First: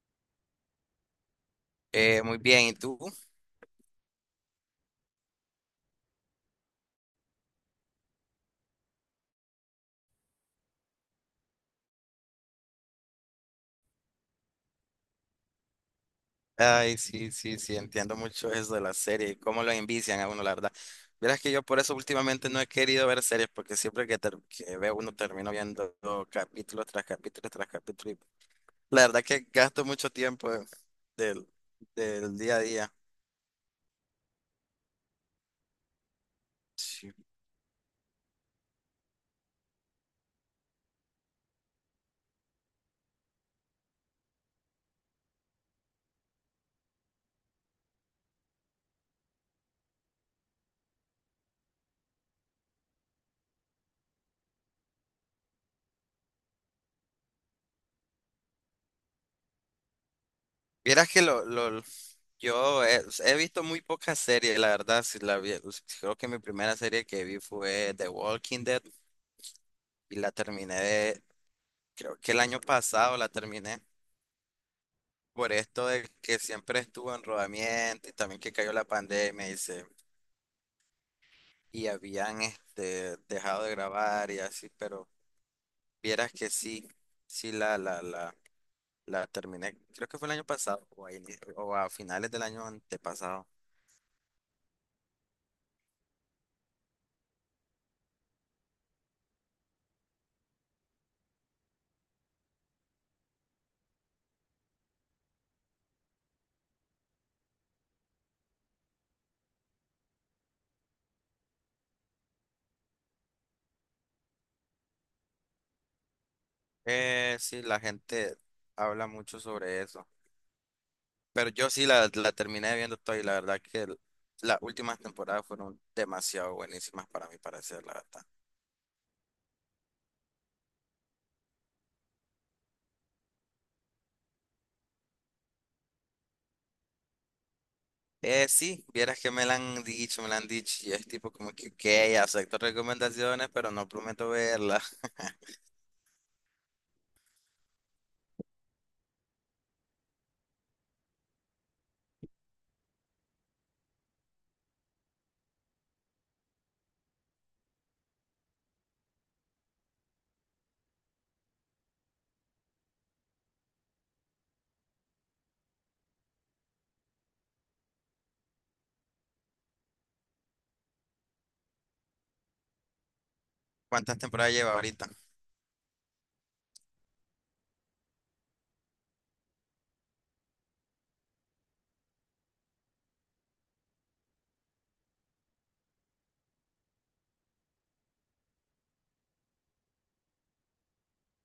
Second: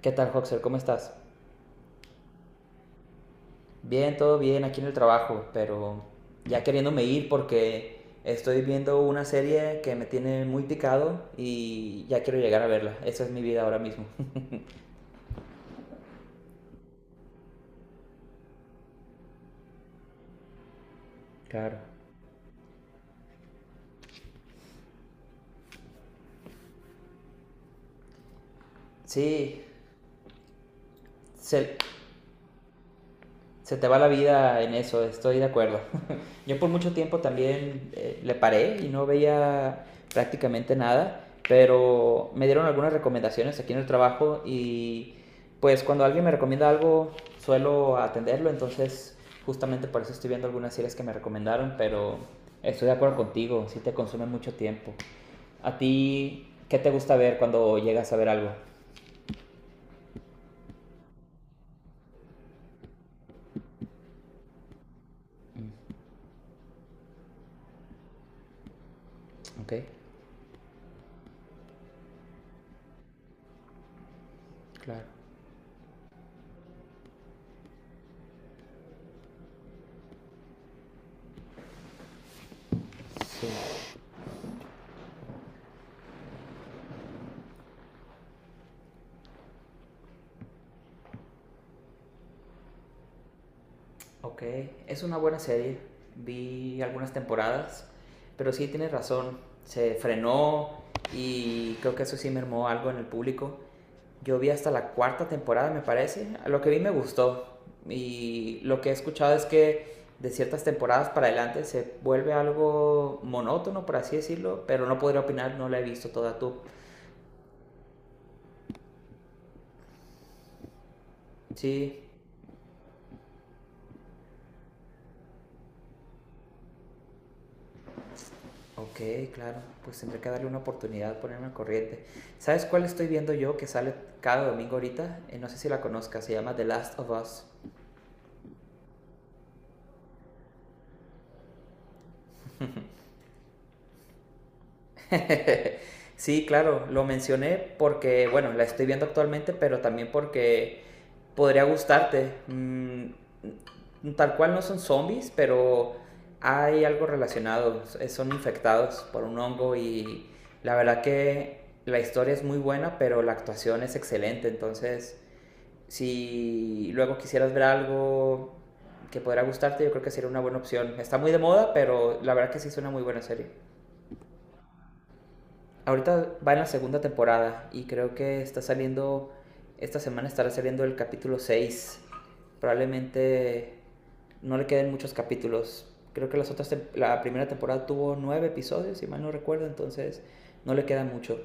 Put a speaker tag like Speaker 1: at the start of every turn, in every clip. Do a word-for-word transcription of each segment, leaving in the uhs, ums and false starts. Speaker 1: ¿Qué tal, Hoxer? ¿Cómo estás?
Speaker 2: Eh, muy bien, ¿y tú?
Speaker 1: Bien, todo bien aquí en el trabajo, pero ya queriéndome ir porque estoy viendo una serie que me tiene muy picado y ya quiero llegar a verla. Esa es mi vida ahora mismo.
Speaker 2: Ay, sí, sí, sí, entiendo mucho eso de las series, cómo lo envician a uno, la verdad. Verás que yo por
Speaker 1: Claro.
Speaker 2: eso últimamente no he querido ver series, porque siempre que, ter- que veo uno termino viendo capítulos tras capítulos tras capítulo. Y la verdad que
Speaker 1: Sí,
Speaker 2: gasto mucho tiempo del,
Speaker 1: se-
Speaker 2: del día a día.
Speaker 1: se te va la vida en eso, estoy de acuerdo. Yo por mucho
Speaker 2: Sí.
Speaker 1: tiempo también eh, le paré y no veía prácticamente nada, pero me dieron algunas recomendaciones aquí en el trabajo y pues cuando alguien me recomienda algo suelo atenderlo. Entonces, justamente por eso estoy viendo algunas series que me recomendaron, pero estoy de acuerdo contigo, sí te consume mucho tiempo. ¿A ti qué te gusta ver cuando llegas a ver algo?
Speaker 2: Vieras que lo, lo- Yo he, he visto muy pocas series, la verdad. Si la vi- si creo que mi primera serie que vi fue The Walking Dead
Speaker 1: Ok,
Speaker 2: y la terminé, de- creo que el año pasado la terminé,
Speaker 1: claro.
Speaker 2: por esto de que siempre estuvo en rodamiento y también que cayó la pandemia y se- y habían este
Speaker 1: Sí.
Speaker 2: dejado de grabar y así, pero vieras que sí, sí la, la, la, la terminé, creo que fue el año pasado o a, ini- o a finales del año antepasado.
Speaker 1: Ok, es una buena serie. Vi algunas temporadas, pero sí tienes razón. Se frenó y creo que eso sí mermó algo en el público. Yo vi hasta la cuarta temporada, me parece. Lo que vi me gustó. Y lo que he escuchado es que de ciertas temporadas para adelante se vuelve algo monótono, por así decirlo. Pero no podría opinar, no la he visto toda tú.
Speaker 2: Eh, sí, la gente habla mucho sobre eso, pero yo sí
Speaker 1: Sí.
Speaker 2: la, la terminé viendo toda y la verdad que l- las últimas temporadas fueron demasiado buenísimas para mí, para la verdad.
Speaker 1: Ok, claro, pues tendré que darle una oportunidad, ponerme al corriente. ¿Sabes cuál estoy viendo yo que sale cada domingo ahorita? Eh, no sé si la conozcas, se llama The Last of Us.
Speaker 2: Eh, sí, vieras que me la han dicho, me la han dicho, y es tipo como que, ok, acepto recomendaciones, pero no prometo verla.
Speaker 1: Sí, claro, lo mencioné porque, bueno, la estoy viendo actualmente, pero también porque podría gustarte. Mm, mm, tal cual no son zombies, pero hay algo relacionado. Eh, Son infectados por un hongo y la verdad que la historia es muy buena, pero la actuación es excelente. Entonces, si luego quisieras ver algo que podrá gustarte, yo creo que sería una buena opción. Está muy de moda, pero la verdad que sí es una muy buena serie.
Speaker 2: ¿Cuántas temporadas lleva ahorita?
Speaker 1: Ahorita va en la segunda temporada y creo que está saliendo, esta semana estará saliendo el capítulo seis. Probablemente no le queden muchos capítulos. Creo que las otras te- la primera temporada tuvo nueve episodios, si mal no recuerdo, entonces no le queda mucho.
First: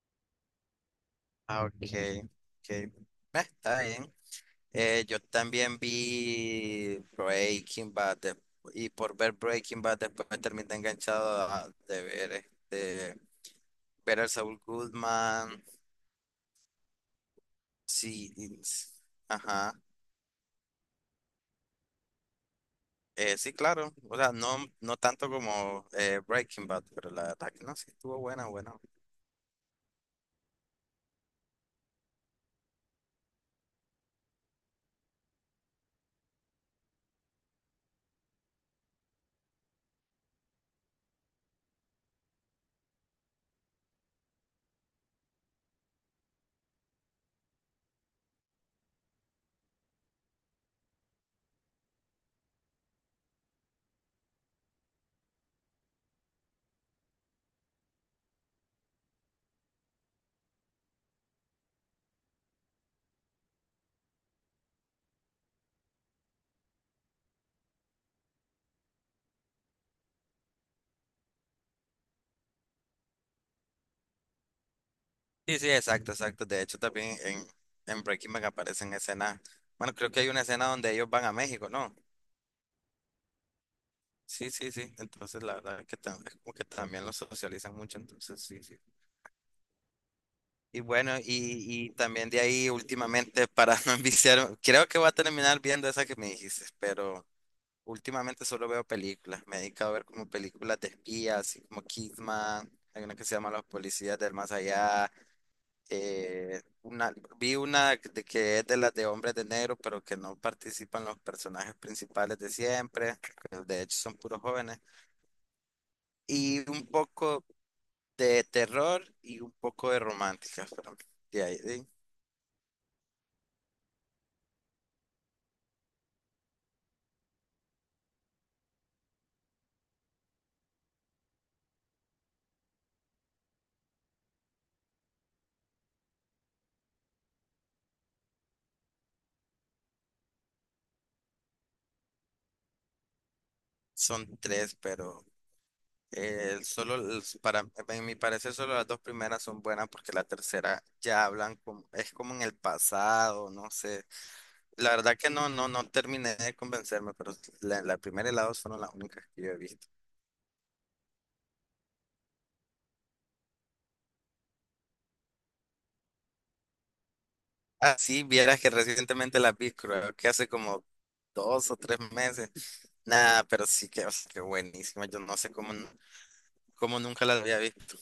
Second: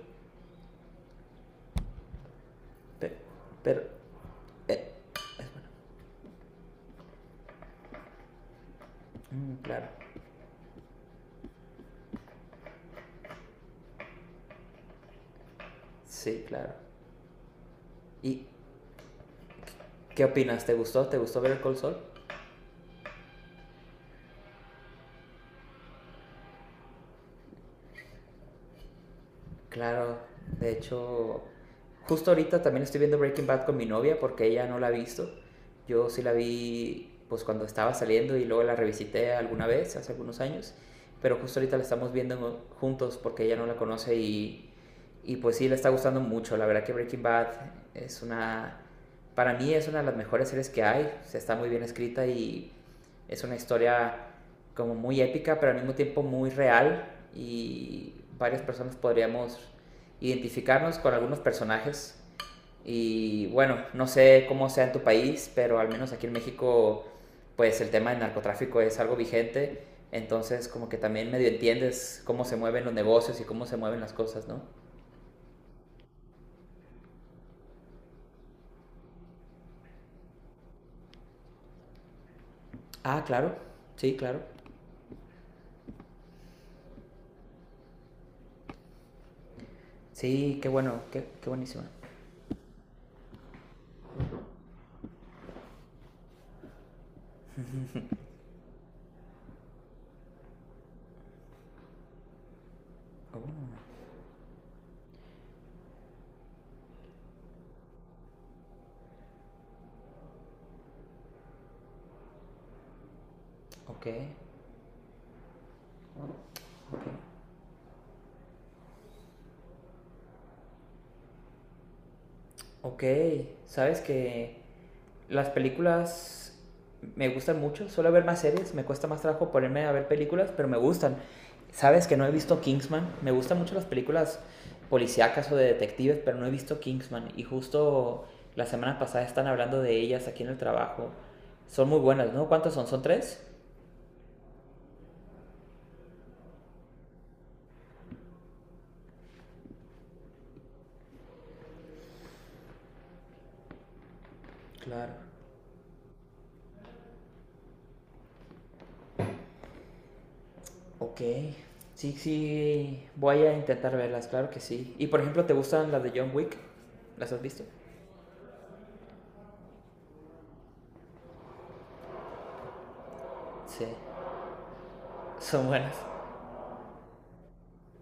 Speaker 2: Ah, ok, ok. Eh,
Speaker 1: Pero, pero
Speaker 2: está bien.
Speaker 1: eh,
Speaker 2: Eh, yo también vi Breaking Bad, de- y por ver
Speaker 1: mm,
Speaker 2: Breaking
Speaker 1: claro,
Speaker 2: Bad después me terminé enganchado a- de ver este, Better Saul Goodman,
Speaker 1: sí, claro.
Speaker 2: sí,
Speaker 1: Y
Speaker 2: y- ajá.
Speaker 1: ¿qué opinas? ¿Te gustó? ¿Te gustó ver el Cold Soul?
Speaker 2: Eh, sí, claro, o sea, no, no tanto como eh, Breaking Bad, pero la verdad que no, sí, estuvo buena, buena.
Speaker 1: Claro, de hecho, justo ahorita también estoy viendo Breaking Bad con mi novia porque ella no la ha visto. Yo sí la vi pues cuando estaba saliendo y luego la revisité alguna vez hace algunos años, pero justo ahorita la estamos viendo juntos porque ella no la conoce, y, y pues sí le está gustando mucho. La verdad que Breaking Bad es una, para mí es una de las mejores series que hay. O sea, está muy bien escrita y es una historia como muy épica, pero al mismo tiempo muy real, y varias personas podríamos identificarnos con algunos personajes. Y bueno, no sé cómo sea en tu país, pero al menos aquí en México, pues el tema del narcotráfico es algo vigente. Entonces, como que también medio entiendes cómo se mueven los negocios y cómo se mueven las cosas, ¿no?
Speaker 2: Sí, sí, exacto, exacto. De hecho, también en, en Breaking Bad aparecen escenas. Bueno, creo que hay una escena donde ellos van a México, ¿no?
Speaker 1: Ah, claro. Sí, claro.
Speaker 2: Sí, sí, sí. Entonces, la verdad es que, tam- es como que también los socializan mucho. Entonces, sí, sí.
Speaker 1: Sí, qué
Speaker 2: Y
Speaker 1: bueno,
Speaker 2: bueno, y,
Speaker 1: qué, qué buenísima.
Speaker 2: y también de ahí, últimamente, para no enviciar, creo que voy a terminar viendo esa que me dijiste, pero últimamente solo veo películas. Me he dedicado a ver como películas de espías, así como Kidman. Hay una que se llama Los Policías del Más Allá. eh, una, Vi una de que es de las de hombres de negro, pero que no participan los personajes principales de siempre, que de hecho
Speaker 1: Ok,
Speaker 2: son puros jóvenes, y un
Speaker 1: ok.
Speaker 2: poco de terror y un poco de románticas, pero de ahí, de-
Speaker 1: Ok, sabes que las películas me gustan mucho, suelo ver más series, me cuesta más trabajo ponerme a ver películas, pero me gustan. Sabes que no he visto Kingsman, me gustan mucho las películas policíacas o de detectives, pero no he visto Kingsman y justo la semana pasada están hablando de ellas aquí en el trabajo. Son muy buenas, ¿no? ¿Cuántas son? ¿Son tres?
Speaker 2: son tres, pero eh, solo los- para en mi parecer solo las dos primeras son buenas porque la tercera ya hablan como, es como en el pasado, no sé. La verdad
Speaker 1: Claro.
Speaker 2: que no, no, no terminé de convencerme, pero la, la primera y la dos fueron las únicas que yo he visto.
Speaker 1: Ok. Sí, sí, voy a intentar verlas, claro que sí. Y por ejemplo, ¿te gustan las de John Wick? ¿Las has visto?
Speaker 2: Ah, sí, vieras que recientemente la vi, creo que hace como dos o tres meses. Nada, pero
Speaker 1: Sí.
Speaker 2: sí que, o sea, que buenísima. Yo no sé
Speaker 1: Son
Speaker 2: cómo, n-
Speaker 1: buenas.
Speaker 2: cómo nunca la había visto.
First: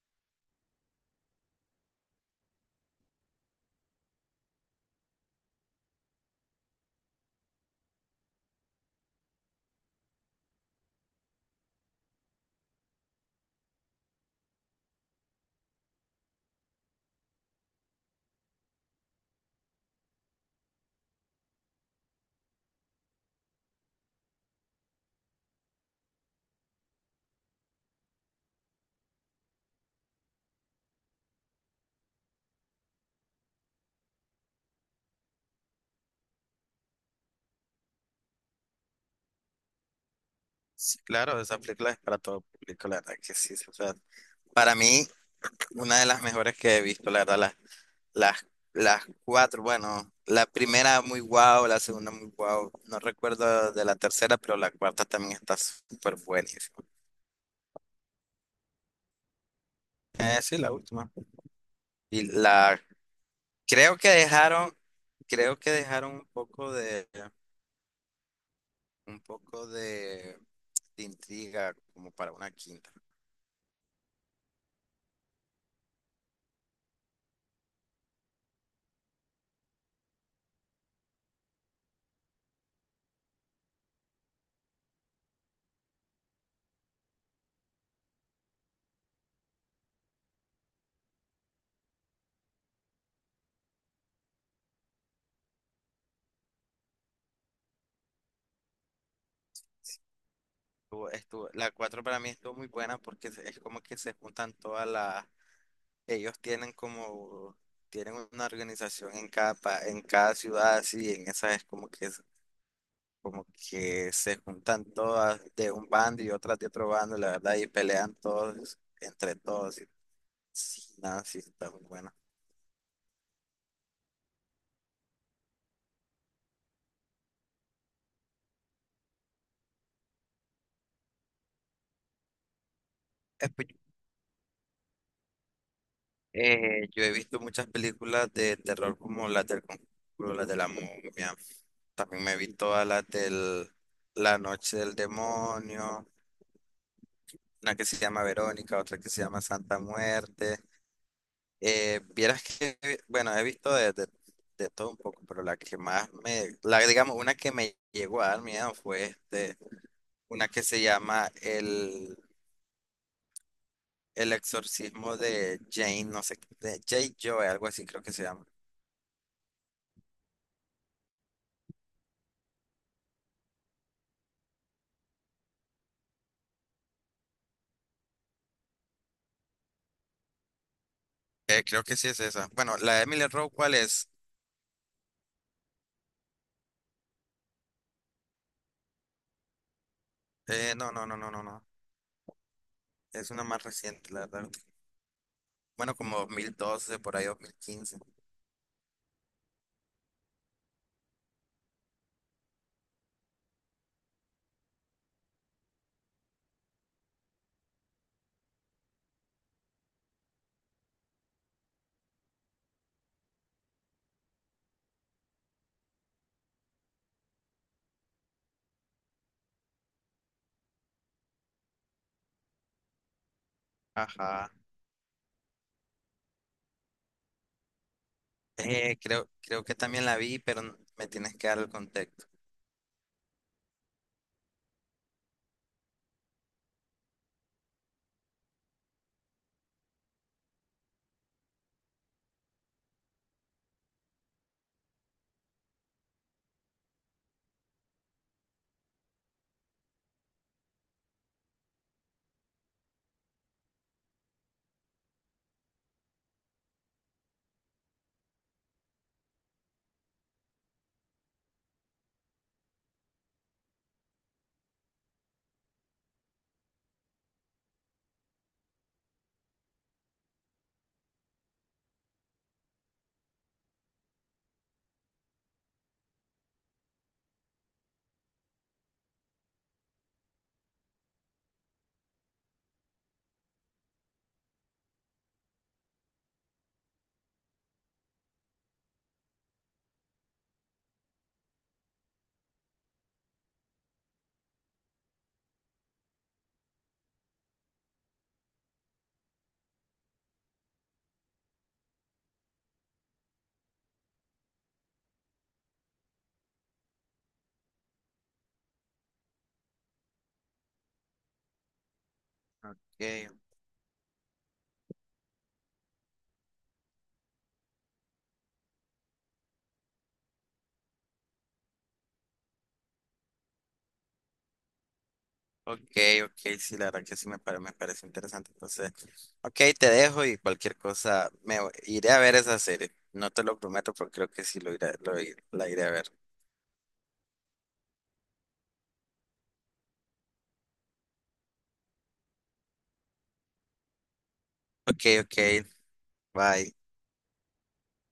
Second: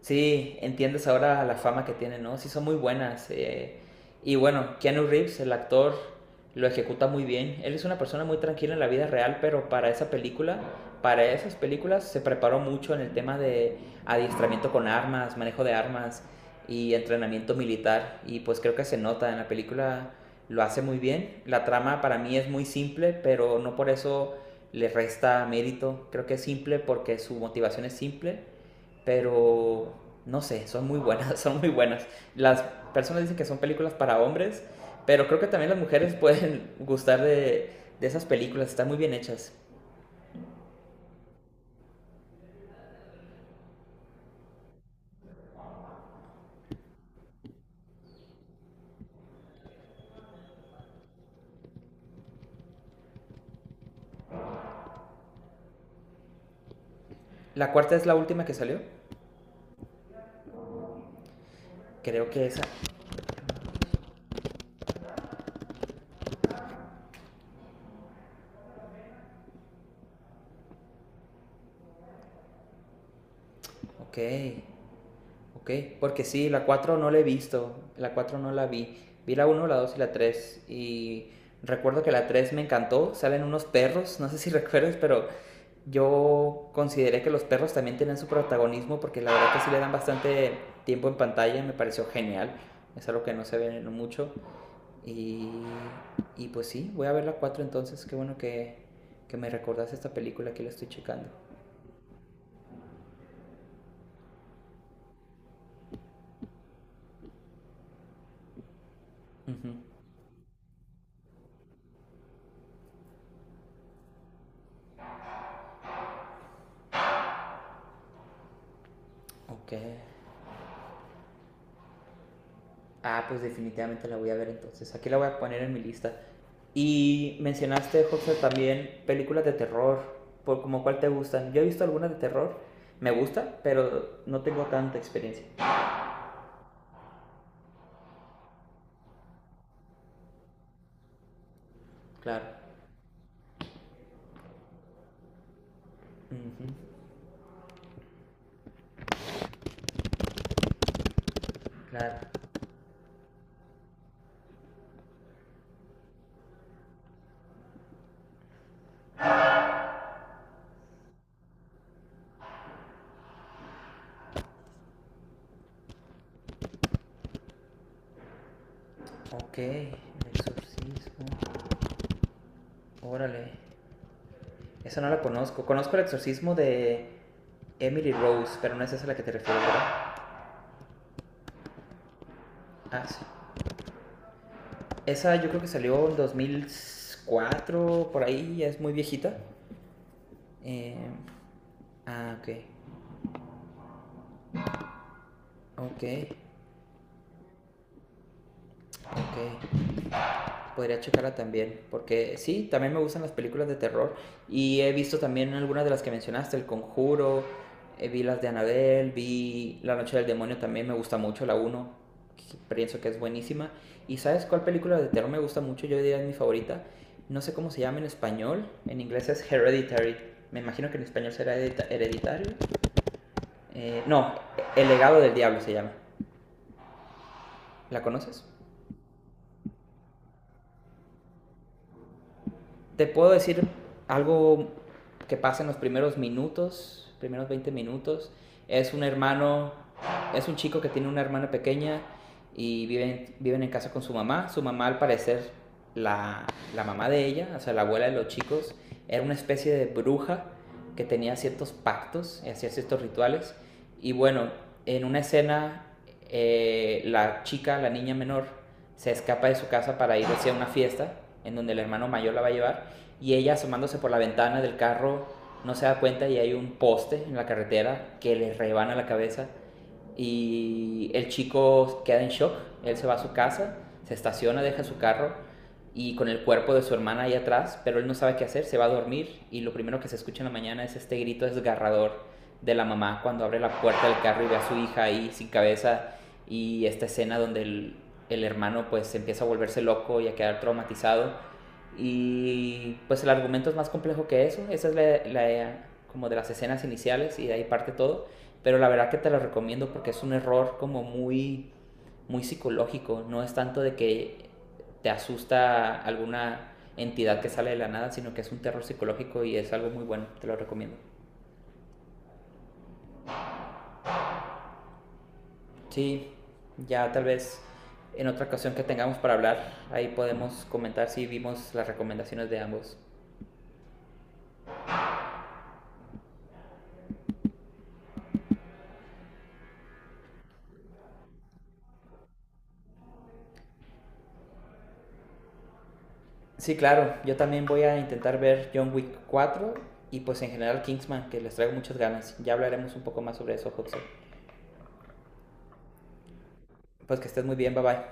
Speaker 1: Sí, entiendes ahora la fama que tiene, ¿no? Sí, son muy buenas. eh, Y bueno, Keanu Reeves, el actor, lo ejecuta muy bien. Él es una persona muy tranquila en la vida real, pero para esa película, para esas películas, se preparó mucho en el tema de adiestramiento con armas, manejo de armas y entrenamiento militar. Y pues creo que se nota en la película, lo hace muy bien. La trama para mí es muy simple, pero no por eso le resta mérito. Creo que es simple porque su motivación es simple, pero no sé, son muy buenas, son muy buenas. Las personas dicen que son películas para hombres, pero creo que también las mujeres pueden gustar de, de esas películas, están muy bien hechas.
Speaker 2: Sí, claro, esa película es para todo público, la verdad que sí. O sea, para mí, una de las mejores que he visto, la verdad, las, las, las cuatro, bueno, la primera muy guau, la segunda muy guau. No recuerdo de la tercera, pero la cuarta también está súper buenísima.
Speaker 1: La cuarta es la última que salió,
Speaker 2: Eh, sí, la última. Y
Speaker 1: creo que esa.
Speaker 2: la Creo que dejaron, Creo que dejaron un poco de, un poco de, de intriga como para una quinta.
Speaker 1: Ok, ok, porque sí, la cuatro no la he visto, la cuatro no la vi. Vi la uno, la dos y la tres, y recuerdo que la tres me encantó, salen unos perros, no sé si recuerdas, pero yo consideré que los perros también tienen su protagonismo porque la verdad que sí le dan bastante tiempo en pantalla, me pareció genial. Es algo que no se ve mucho. Y, y pues sí, voy a ver la cuatro entonces. Qué bueno que, que me recordaste esta película, aquí la estoy
Speaker 2: Estuvo-
Speaker 1: checando.
Speaker 2: estuvo- la cuatro para mí estuvo muy buena porque es es como que se juntan todas las, ellos tienen como, tienen una organización en cada,
Speaker 1: Ujú.
Speaker 2: pa- en cada ciudad así, en esa es como que, es- como que se juntan todas de un bando y otras de otro bando, la verdad, y pelean todos entre
Speaker 1: Ok.
Speaker 2: todos. Y, sí, nada, sí, está muy buena.
Speaker 1: Ah, pues definitivamente la voy a ver entonces. Aquí la voy a poner en mi lista. Y mencionaste, José, también películas de terror. ¿Por como cuál te gustan? Yo he visto algunas de terror. Me gusta, pero no tengo tanta experiencia.
Speaker 2: Eh, yo he visto muchas películas de terror como las del Conjuro, las de la momia. También me he
Speaker 1: Claro.
Speaker 2: visto todas las del La Noche del Demonio,
Speaker 1: Ujú.
Speaker 2: una que se llama Verónica, otra que se llama Santa Muerte. Eh,
Speaker 1: Claro.
Speaker 2: vieras que, bueno, he visto de, de- de todo un poco, pero la que más me, la, digamos, una que me llegó a dar miedo fue este, una que se llama El, El Exorcismo de Jane, no sé, de Jay Joy, algo así creo que se llama.
Speaker 1: Ok, el exorcismo. Órale. Esa no la conozco. Conozco el exorcismo de Emily Rose, pero no es esa a la que te refieres, ¿verdad?
Speaker 2: Eh, creo que sí es esa. Bueno, la de
Speaker 1: Ah, sí.
Speaker 2: Emily Rowe, ¿cuál es?
Speaker 1: Esa yo creo que salió en dos mil cuatro por ahí, ya es muy viejita.
Speaker 2: Eh, no, no,
Speaker 1: Eh,
Speaker 2: no, no, no, no.
Speaker 1: ah, ok.
Speaker 2: Es una más reciente, la verdad. Bueno,
Speaker 1: Ok,
Speaker 2: como dos mil doce, por ahí dos mil quince.
Speaker 1: ok. Podría checarla también, porque sí, también me gustan las películas de terror y he visto también algunas de las que mencionaste, El Conjuro, eh, vi las de Annabelle, vi La Noche del Demonio también, me gusta mucho la uno, pienso que es buenísima. ¿Y sabes cuál película de terror me gusta mucho? Yo diría es mi favorita. No sé cómo se llama en español, en inglés es Hereditary, me imagino que en español será hereditario. Eh, no,
Speaker 2: Ajá.
Speaker 1: El legado del diablo se llama. ¿La conoces?
Speaker 2: Eh, creo, creo que también la vi, pero n- me tienes que dar el contexto.
Speaker 1: Te puedo decir algo que pasa en los primeros minutos, primeros veinte minutos. Es un hermano, es un chico que tiene una hermana pequeña y viven, viven en casa con su mamá. Su mamá, al parecer, la, la mamá de ella, o sea, la abuela de los chicos, era una especie de bruja que tenía ciertos pactos y hacía ciertos rituales. Y bueno, en una escena, eh, la chica, la niña menor, se escapa de su casa para ir hacia una fiesta en donde el hermano mayor la va a llevar, y ella asomándose por la ventana del carro no se da cuenta y hay un poste en la carretera que le rebana la cabeza y el chico queda en shock. Él se va a su casa, se estaciona, deja su carro y con el cuerpo de su hermana ahí atrás, pero él no sabe qué hacer, se va a dormir y lo primero que se escucha en la mañana es este grito desgarrador de la mamá cuando abre la puerta del carro y ve a su hija ahí sin cabeza, y esta escena donde el, el hermano pues empieza a volverse loco y a quedar traumatizado. Y pues el argumento es más complejo que eso, esa es la, la como de las escenas iniciales y de ahí parte todo, pero la verdad que te lo recomiendo porque es un error como muy, muy psicológico. No es tanto de que te asusta alguna entidad que sale de la nada, sino que es un terror psicológico y es algo muy bueno. Te lo recomiendo.
Speaker 2: Okay.
Speaker 1: Sí, ya tal vez en otra ocasión que tengamos para hablar, ahí podemos comentar si vimos las recomendaciones de ambos.
Speaker 2: Ok, ok, sí, la verdad que sí me, pare- me parece interesante. Entonces, ok, te dejo y cualquier cosa, me voy- iré a ver esa serie. No te lo prometo, pero creo que sí lo iré, lo, ir- la iré a ver.
Speaker 1: Sí, claro, yo también voy a intentar ver John Wick cuatro y pues en general Kingsman, que les traigo muchas ganas. Ya hablaremos un poco más sobre eso, Hudson.
Speaker 2: Ok, ok, bye.
Speaker 1: Pues que estés muy bien, bye bye.